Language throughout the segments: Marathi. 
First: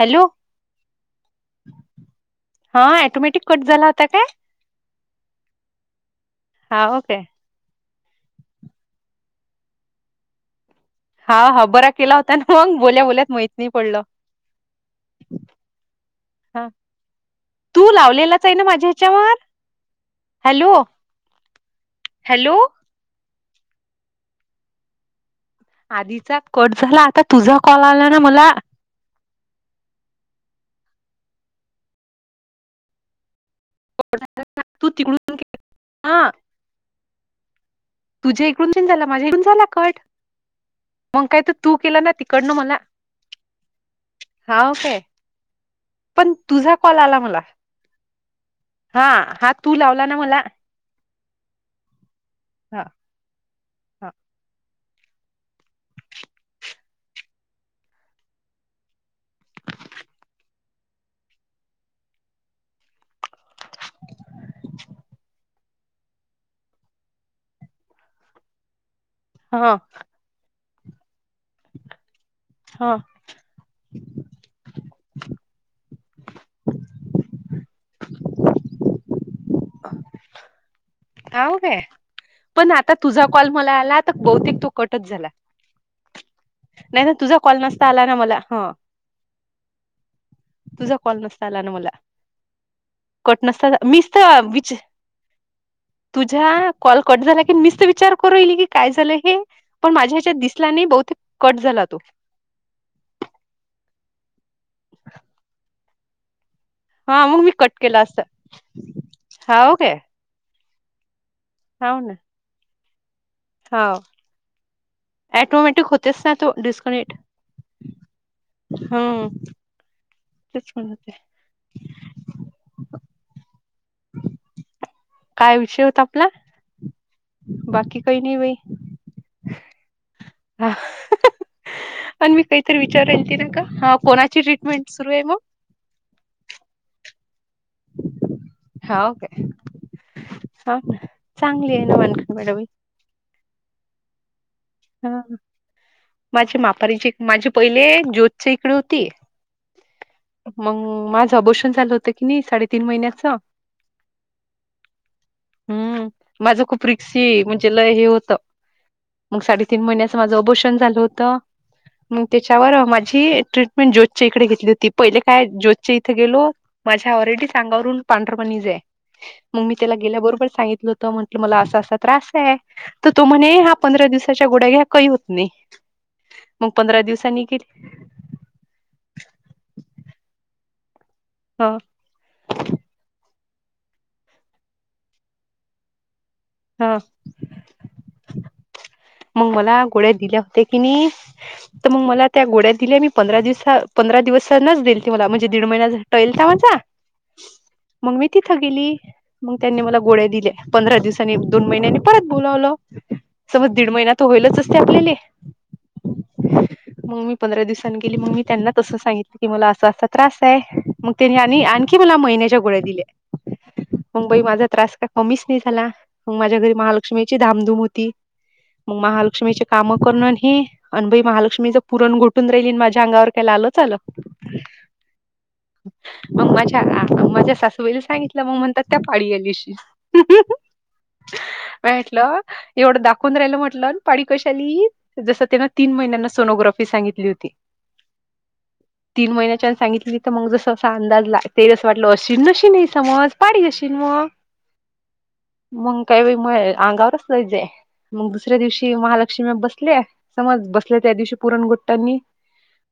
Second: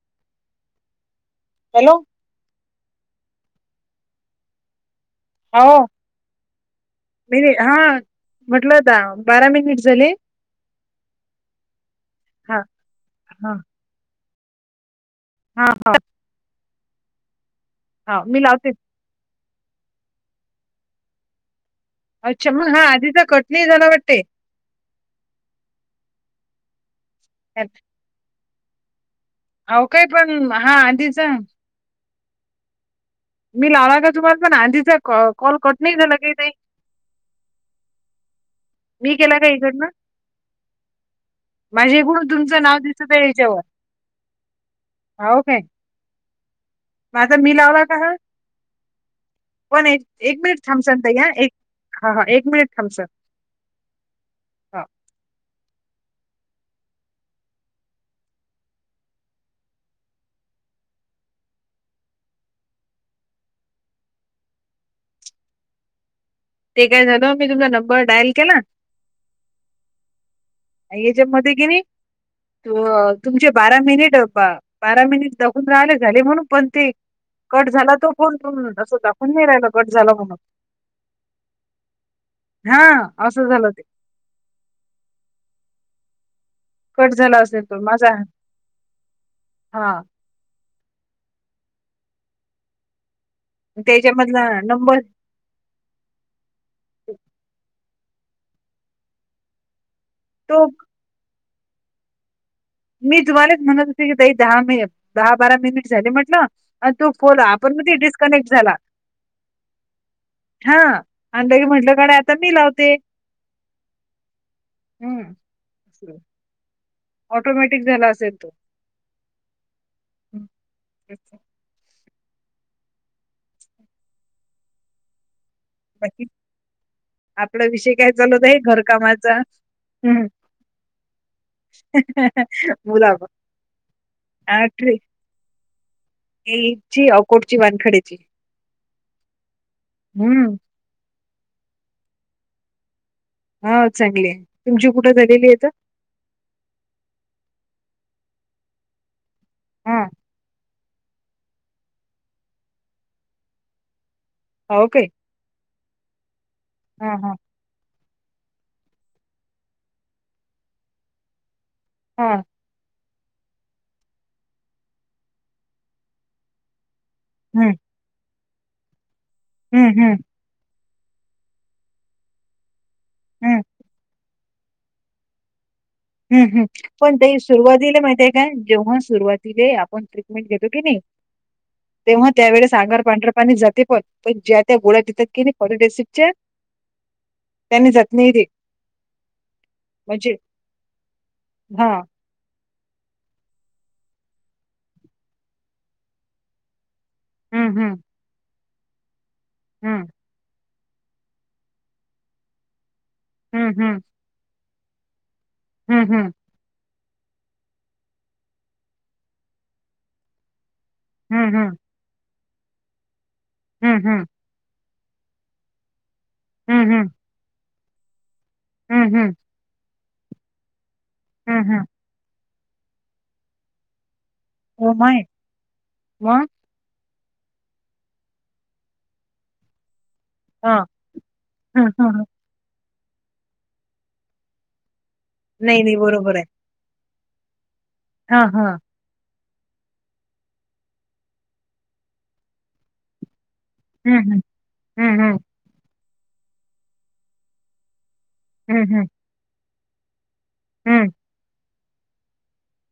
हॅलो हॅलो हा ॲटोमॅटिक कट झाला होता काय? हो हा ओके मि हा म्हटलं होत बारा मिनिट झाले हा हा बरा केला होता आणि हा मग बोल्या बोल्यात माहत हा नाही पडलं हा हा हा तू हा मी लावलेलाच आहे ना लावते माझ्या च्यावर हॅलो अच्छा हॅलो मग हा आधीचा कट नाही झाला वाटते. आधीचा कट झाला आता तुझा कॉल आला ना मला अव काय पण हा आधीच मी लावाला का तुम्हाला पण तू आधीचा तिकडून कॉल कट नाही झालं हा क ते तुझ्या इकडून चेन झाला मी माझ्या केला इकडून का झाला इकडनं कट मग काय तर तू माझ्या केलं ना एकूण तिकडन तुमचं मला नाव दिसत हवं काय हाव काय? पण तुझा कॉल आला माझा मला मी लावला का हा हा, हा तू लावला ना मला. थांबच या एक हा ह एक मिनिट हा थांबच. [unintelligible] ते काय झालं मी तुमचा नंबर डायल केला. हा. याच्या मध्ये किनी तू. हा तुमचे बारा मिनिट बारा मिनिट दगून राहाले झाले म्हणून पण ते. कट झाला तो फोन पण, अस दाखून नाही राहिला कट झाला म्हणून हव का पण हा आता तुझा कॉल असं झालं मला ते आला, आता बहतेक तो कटच झाला नाही ना कट झाला तुझा कॉल असेल तो नसता आला ना माझा मला ह हा तुझा कॉल नसता आला ना मला कट नसता मीस तर त्याच्यामधला विच नंबर तुझा कॉल कट झाला की मी विचार करून राहिली की काय झालं हे पण माझ्या तो दिसला नाही बहुते कट झाला तो मी तुम्हालाच म्हणत होते की तई दहा मि दहा बारा मिनिट झाले म्हटलं. आणि तू हा मग फोन मी कट आपण कती केला असता डिस्कनेक्ट झाला. हाव काय [inaudible] हा, आणिंदे म्हटलं काडे आता मी लावते- हा. [inaudible] हम्. अटोमॅटिक होतेस ना तो डिस्कनेक्ट. ऑटोमॅटिक झाला असेल तो. हम्म [inaudible] हं, तेच पण होते. काय विषय होता बाकी आपला? आपला विषय बाकी काय काही चालु नाही होता बाई घरकामाचा. हं. हा. [unintelligible] आणि मी काहीतरी विचार मुलाब ना का कोणाची ट्रीटमेंट सुरू आहे मग. एची अकोटची वानखडेची हाव काय हम्म. [unintelligible] चांगली आहे ना मानख मॅडवी. हा चांगली आहे तुमची कुठं झालेली आहे तर. माझे मापारीची माझे पहिले ज्योतच इकडे होती. हा. मग माझं ऑबोशन झालं होतं की नाही साडेतीन महिन्याच. ह ओकाे. हम्म माझ खूप हा रिक्षी म्हणजे. ते लय हे होत मग साडेतीीन महिन्याच माझं अपोषण झालं होत. मग हा त्याच्यावर अ माझी ट्रीटमेंट ज्योतचे इकडे घेतली होती पहिले काय ज्योतचे इथे गेलो. माझ्या ऑलरेडी हम्म सांगावरून पांढरपणी ज आहे मग मी हम्म त्याला हम्म गेल्याबरोबर सांगितलं. त म्हंटलं मला असा असा त्रास आहे तर तो म्हणे हम्म ह्या पंधरा दिवसाच्या गोड्या घ्या काही होत नाही. हम् हम मग पंधरा पण ते दिवसांनी गेली सुरुवातीला माहिती. नाही जेव्हा सुरुवातीला आपण ट्रीटमेंट घेतो की नाही. हां. तेव्हा त्यावेळेस आगर पांढर पाणी जाते पण ज्या त्या गोळ्या देतात की नाही परडेसिच्या. हा. त्यांनी जत नाहीली. मग मला गोळ्या दिले होते की नाही हा तर मग मला. त्या गोड्या दिल्या मी पंधरा दिवसा पंधरा दिवस नच देईल ती मला म्हणजे दीड महिना टळळेल त्या माझा. हम्म हम्म. मग मी तिथं गेली मग त्यांनी मला हम्म गोळ्या दिले. पंधरा दिवसांनी दोन महिन्यांनी परत बोलावलं स. हम्म ते होईलच असते आपल्या. हम्म हम्. मग मी पंधरा दिवसांनी गेली मग मी त्यांनाच असं सांगितलं की मला असा असा त्रास आहे. मग हम्म हम्म त्यानी आणखी मला महिन्याच्या गोळ्या दिल्या हम्म हम्म मग बई माझा त्रास का म्मीच नाही झाला मग माझ्या घरी हम्म हम्म हम्म महालक्ष्मीची धामधूम होती. मग हम्म हम्म महालक्ष्मीचे काम करण हे अनुभय हम्म महालक्ष्मीच हम्म पुरण गोट. चंद्रेलीन माझ्या अंगावर काय लालच आल चल. हो माय म. मग माझ्या माझ्या सासवाईला सांगितलं मग म्हणतात त्या पाळीयालीशी. [unintelligible] हां, हां, हां, हां. माटलं एवढं दा. पंधराला म्हटलं पाडी कशाली जसं त्यान नाही, तीन नाही महिन्यांना बरोबर सोनोग्राफी सांगितली होती. हा हा. तीन महिन्याच्यान सांगितली तर मग जस असा अंदाज ला ते जसं वाटलं अशी नशी नाही समज पाडी जशी. हं, म हं. हं, हं. मग काही मग अंगावरच जायच मग दुसऱ्या हं, दिवशी हं. महालक्ष्मी बसल्या समज बसले हं, त्या दिवशी पुरण गोट्टांनी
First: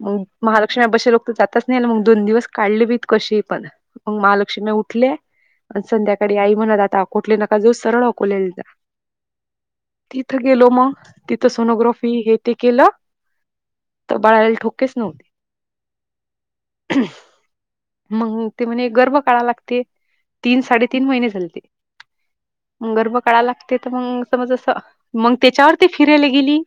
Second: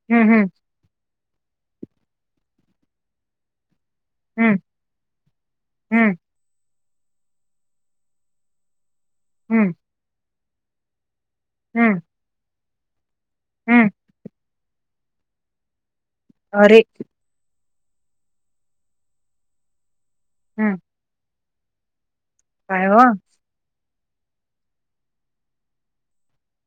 मग हं, हं. महालक्ष्मीबे लोक तर जातच नाही ना मग दोन दिवस काढले बी कशी पण मग हं, महालक्ष्मी उठले आणि हं, संध्याकाळी आई म्हणत आता अकोटले नका जऊ सरळ अकोलेल हम्म तिथं गेलो मग तिथं हं, सोनोग्राफी हे ते केलं हं. तर बाळायला ठोकेच नव्हते. अरे मग ते म्ह गर्भ काळा लागते तीन हं. साडेत तीन. तीन काय महि हो? गर्भ काळा लागते तर म समज मग त्याच्यावरती फिरायला गेली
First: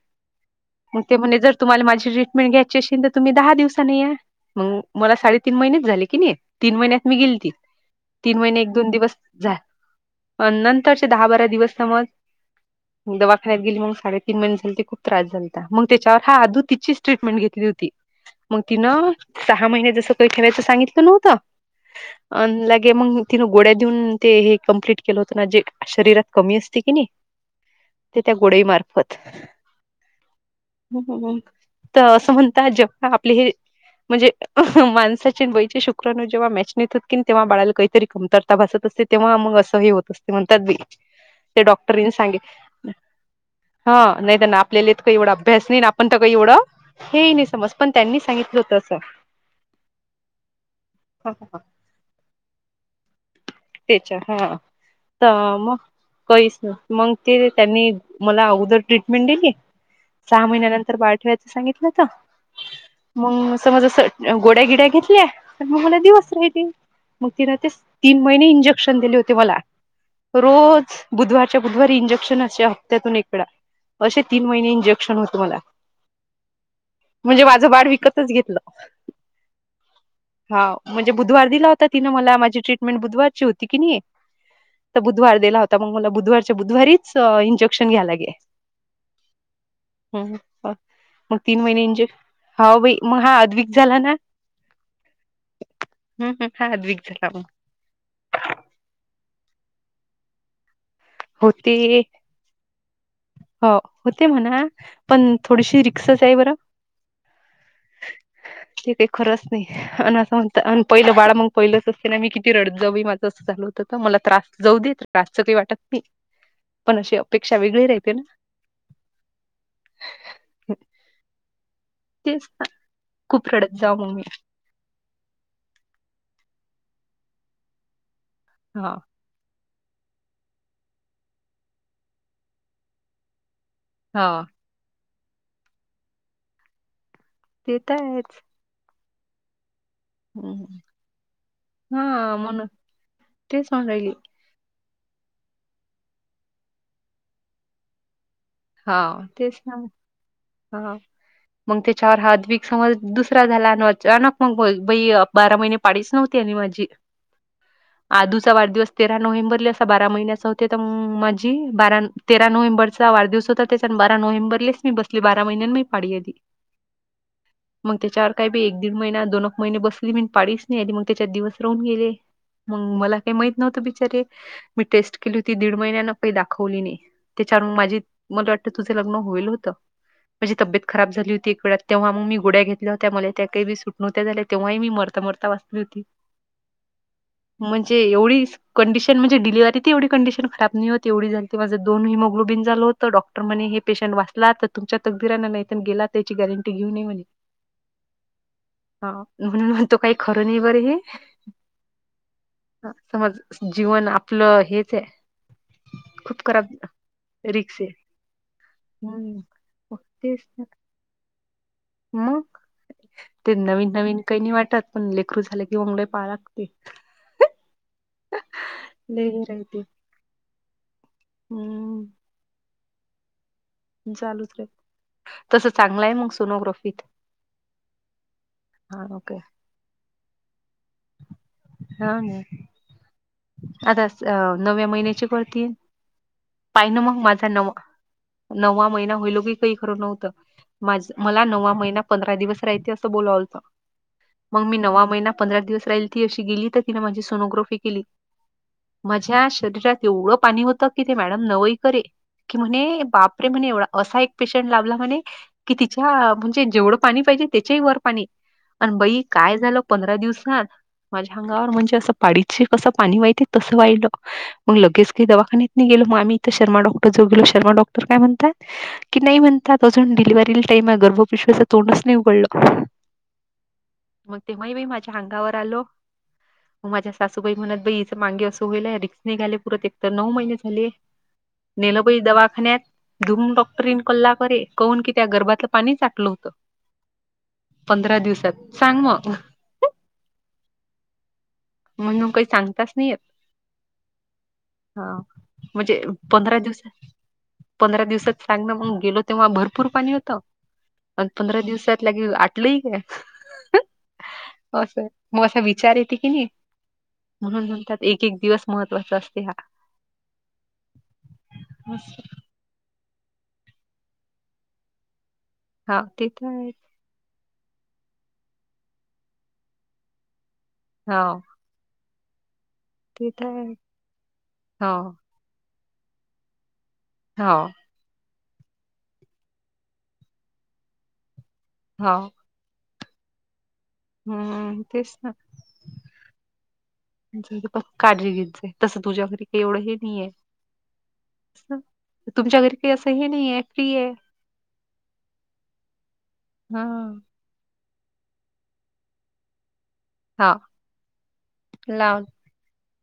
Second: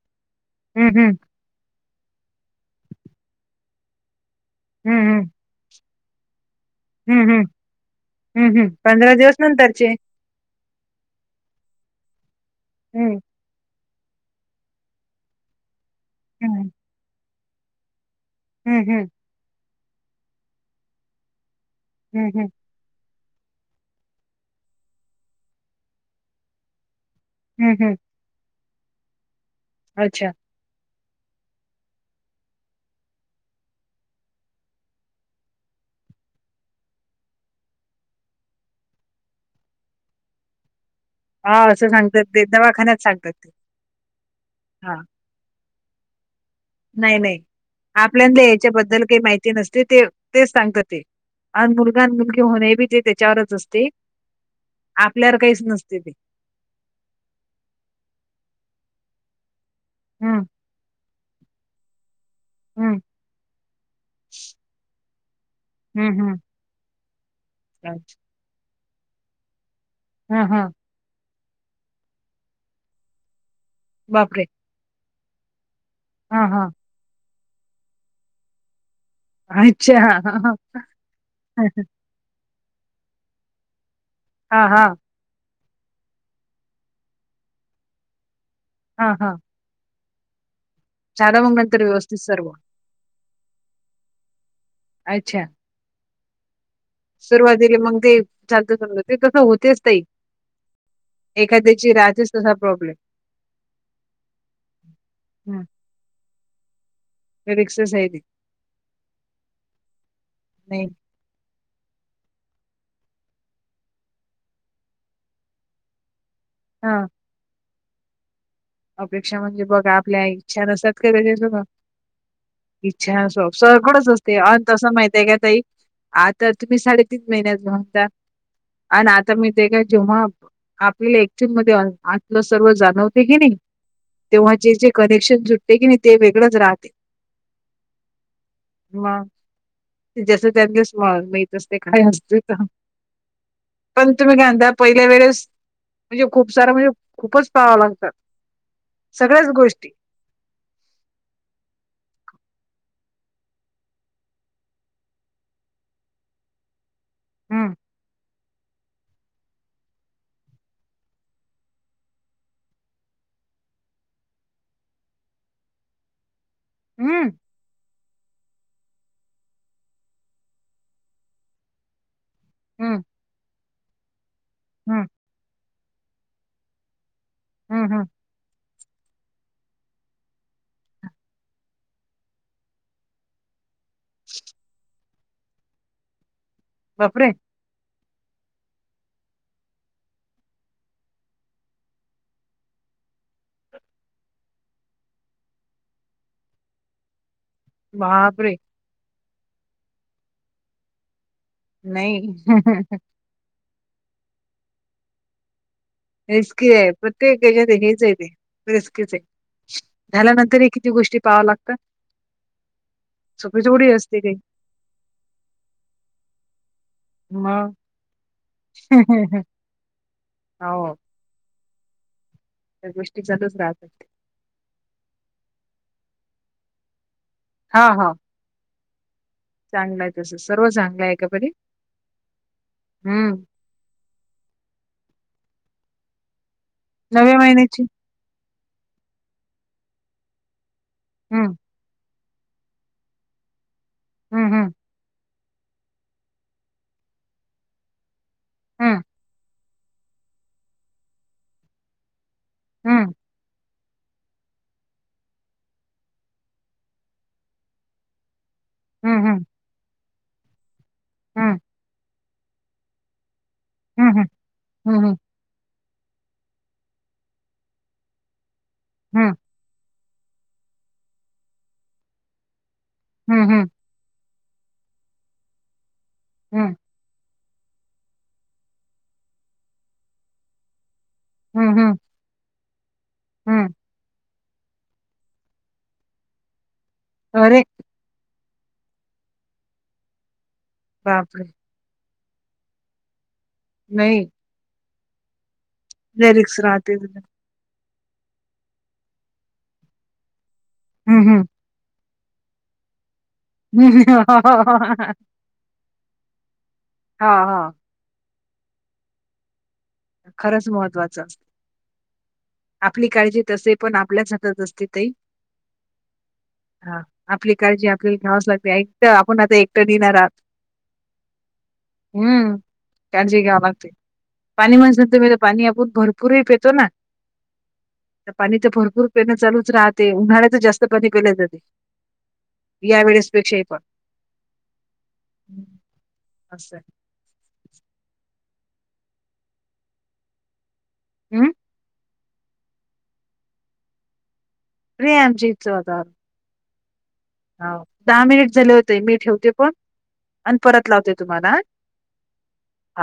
हं, मग हं. ते म्हणे जट तुम्हाला माझी ट्रीटमेंट घ्यायची अशी तर तुम्ही दहा दिवसा नाही या मग हं, मला हं. साडेतीन महिनेच झाले की नाही. तीन महिन्यात मी हं, हं. गेलती तीन हं, महिने हं. एक दोन दिवस जा. नंतरचे दहा बारा दिवस समज हं, दवाखाण्यात गेली मग साडेतीन महिने झा ते खूप त्रास झाला. मग त्याच्यावर हा आधू हं. तिचीच ट्रीटमेंट घेतली होती मग हं, हं. तिनं सहा महिने जसं काही ठेवायचं सांगितलं नव्हतं हं, अ हं. लगे मग तिन गोळ्या देऊन ते हे कमप्लित केलं होतं ना जे शरीरात कमी असते की नाही‌. हूम हं ते त्या गोडई मार्फत. अच्छा तर असं म्हणतात जेव्हा आपले हे म्हणजे माणसाचे बाईचे शुक्रनो जेव्हा मॅच नेतात कि तेव्हा बाळाला काहीतरी कमतरता भासत असते. तेव्हा मग असं ह होत असते म्हणतात बी ते हां, असं डॉक्टरी सांगतात सांगे ते दवाखान्यात सांगतात ते. हा नाही तर आपलेले हां. काही एवढा भेसनीन आपण तेवड एवढं नाही हे नाही समज पण त्यांनी आपल्याला सांगितलं होतं असं याच्याबद्दल काही माहिती नसते ते तेच सांगतात ते. हा, हा, हा. आणि मुलगा मुलगी होणे बी ते त्याच्यावरच असते. हा तर आपल्यावर काहीच मग नसते ते. कहीच ना मग ते त्यांनी मला अगोदर ट्रीटमेंट दिली हं, सहा महिनंतर बाळाच्या सांगितलं तर हं. मग समज अस गोड्या गिड्या घेतल्या मग मला हं, हं. दिवस राहिते मग तिन ते अच्छा, तीन महिने इंजेक्शन दिले होते मला. हां, हां. रोज बुधवारच्या बुधवारी इंजेक्शन अस हप्त्यातून इक वेळा. असे तीन महिने इंजेक्शन होत मला. हा हा म्हणजे माझं वाढ विकतच घेतलं अच्छा. हां, हां. हा म्हणजे बुधवार दिला हां, हां. होता तिन. मला माझी ट्रीटमेंट बुधवारची होती की नाही. हा हा बुधवार दिला होता मग मला बुधवारच्या बुधवारीच इंजेक्शन घ्यायलागे. हा हा. हम् ह. मग तीन महिन्य नंतर व्यवस्थित सर्व. इंजेक्शन मग हा आद्विक झाला ना. हम्म हम् हवी. सुरुवातीली मग ते झालत समद ते तसं होतेच तई. एखाद्याची होते राहतेच तसा प्रॉब्लेम. हो होते म्हणा पण हं. थोडीशी रिकसच आहे बरं. रिक्सच आहे ती. [inaudible] ते काही खरंच नाही आणि असं म्हणत नाही पहिलं बाळा मग. पहिलंच असते ना मी किती रडत जऊ माझं असं झालं होतं तर मला त्रास जाऊ दे त्रासच काही वाटतात. पण हां. अशी अपेक्षा वेगळी राहते ना. अपेक्षा म्हणजे बघा आपल्या इच्छा नसतात का त्याच्यातु. तेच ना [inaudible] इच्छा खूप सोब रडत जाऊ सगळंच मग मी असते अ तसं माहित आहे का तई‌ आता तुम्ही साडेतीन महिन्यात घन द हा आणि आता. आता मी ते का जेव्हा आपल्याला एटंग मध्ये आलं सर्व जाणवते की नाही. हा तेव्हा जे जे कनेक्शन सुटते की नाही ते वेगळंच राहते. ते तर हाय. मग जस हम्म. त्यांनीस मग मीतस ते काय असत तर. ते सांग पण राहिली. तुम्ही काय म्हणता पहिल्या वेळेस म्हणजे खूप सारा म्हणजे खूपच पाळाव लागतात. हा सगळ्याच तेच ना गोष्टी हा. [inaudible] मग त्या चवर हातक समज दुसरा झाला अचानक मग बारा महिने. पाडीच नव्हती आणि माझी. हम. अ दुसरा वाढदिवस तेरा नोव्हेंबरली असा बारा महिन्याचा होते तरग माझी बारा तेरा नोव्हेंबरचा वाढदिवस. हो त्याच्या बार नोहेंबरलेच मी बसली बारा महिन्यां मी पाडी आली. हम्म. मग त्याच्यावर काय ब एक दीड महिना दोनक महिने बसली मी पाळीच नाही आली मग त्याच्यात दिवस राहून गेले. मग हम्म मला काही माहित नव्हतं बिचारे मी हम्म टेस्ट केली होती दीड महिन्यान काही दाखवली नाही. त्याच्यावर हम्म माझी हम्म मला वाटतं तुझं लग्न होईल होतं. माझी तब्येत खराब झाली होती एक वेळा तेव्हाग मी गोड्या घेतल्या हो्या मला त्या काही सु मग नव्ह्या झा तेव्हाही मी मरता मरता वाचली होती. बापरे! म्हणजे एवढीच. कंडिशन म्हणे डिहरी तेवढ कंडिशन खब नाही हो एवीण माझ दो हिमोग्लोबिन झाल होत. डॉक्टर म्हणे हे पेशंट वाचला तर तुमच्या तकदीिराना नाही गेला त्याची गॅरंटी घेऊये म्हणे. बापरे! हा म्हणून तो काही खरं नाही बर हे, नाही समझ. [unintelligible] जीवन आपलं हेच आहे. खूप खराब रिस्की आहे प्रत्येकच्या रिक्स आहे. हेच ये. रिस्कीच आहे हम्म. मग तेच ना झाल्यानंतरही किती गोष्टी पाळाव लागतात. मग ते सोपी थोडी असते नवीन-नवीन काही नाही वाटात पण लेकरू झाले कि मंगळे पाहा लागते. मग. [unintelligible] तर गोष्टी लूच राहत. चालू तस चांगलं आहे मग सोनोग्राफीत. हा हा. हा ओके. चांगलं आहे तस सर्व चांगलं आहे का बरे. हा ह. हम्म. आता नव्या महिन्याची करती पाहि ना मग नव्या माझा नवा. महिन्याची नववा महिना होईलो की काही खरं नव्हतं माझ मला हम्म नववा महिना. पंरा दिवस रहाअचे अस बोलालतो हम्म म मी नवा महिना पंधरा दिवस राहिल ती अशी गेली तर तिने माझी सोनोग्राफी केली. हम्म माझ्या. शरीरात एवढं पाणी होतं की ते मॅडम नवई करे की म्हणे हम्म बापरे म्हणे एवढा असा एक. पेशंट लाभला म्हणे कि तिच्या म्हणजे जेवढं पाणी पाहिजे त्याच्याही वर पाणी. आणि बई हम्म हम्म काय झालं पंधरा दिवसात माझ्या हम्म अंगावर म्हणजे असं पाडीचे कसं पाणी वहिती तसं वाहिल हम्म मग लगेच हम्म की दवाखान्यात गलो मग आम्ही इथं शर्मा डक्टरऊ गलो शर्मा डॉक्टर म्हणतात की हम्म नाही म्हण आता अजून डिलिव्हरीला टाईम आहे गर्भपिशवीच तोंडच नाही उघडलं हम्म हम्म मग तेव्हा मी माझ्या अंगावर आलो हम् माझ्या सासूबाई म्हणत बाई हचं माांगे असं होईलय रिक्स निघाले पुरत एक तर नऊ महिने झाले. हम्म हम्म नेलबई दवाखान्यात धूम हम्म डॉक्टरीन कल्ला करे. कून की त्या गरबातलं पाणी चाटलं होतं. अरे. पंधरा दिवसात सांग मग आता. बापर. म्हणून काही सांगताच नाही येत. नाही. हा म्हणजे पंधरा लिरिक्स दिवस राहते हम्म पंधरा दिवसात चांगलं मग गेलो तेव्हा भरपूर पाणी होतं आणि हम्म हम्म. पंधरा दिवसात क आटल ह क असं मग असा विचारी येत की नाही हा म्हणून हा म्हणतात एक एक दिवस महत्वाचा असते. खरंच महत्वाचं. आपली काळजी तसे पण आपल्याच हातात असते. हा ते तर आहे. ह आपली काळजी आपल्याला घ्यावाच लागते एकट आपण आता एकटं देणार आहात. हा हम्म काळजी घ्यावां आहे लागते. हो म पाणी आपपूर भरपूर पेतो ना. हो पाणी तर भरपूर पेणं चालूच राहते उन्हाळ्याच जास्त पाणी पेल्याय जाते. हो या वेळेसपेक्षाही पण हम्म तेच तर. हं, असं काळजी घेतयचंय तसं तुझ्या घरी काही एवढं हे नाहीये. हम्म तुमच्या घरी काही असं हे नाही आहे फ्री आहे. फ्री यांजीच आता हा ह दहा मिनिट झाले होते मी ठेवते पण आणि हां, परत लावते तुम्हाला. लाव. हा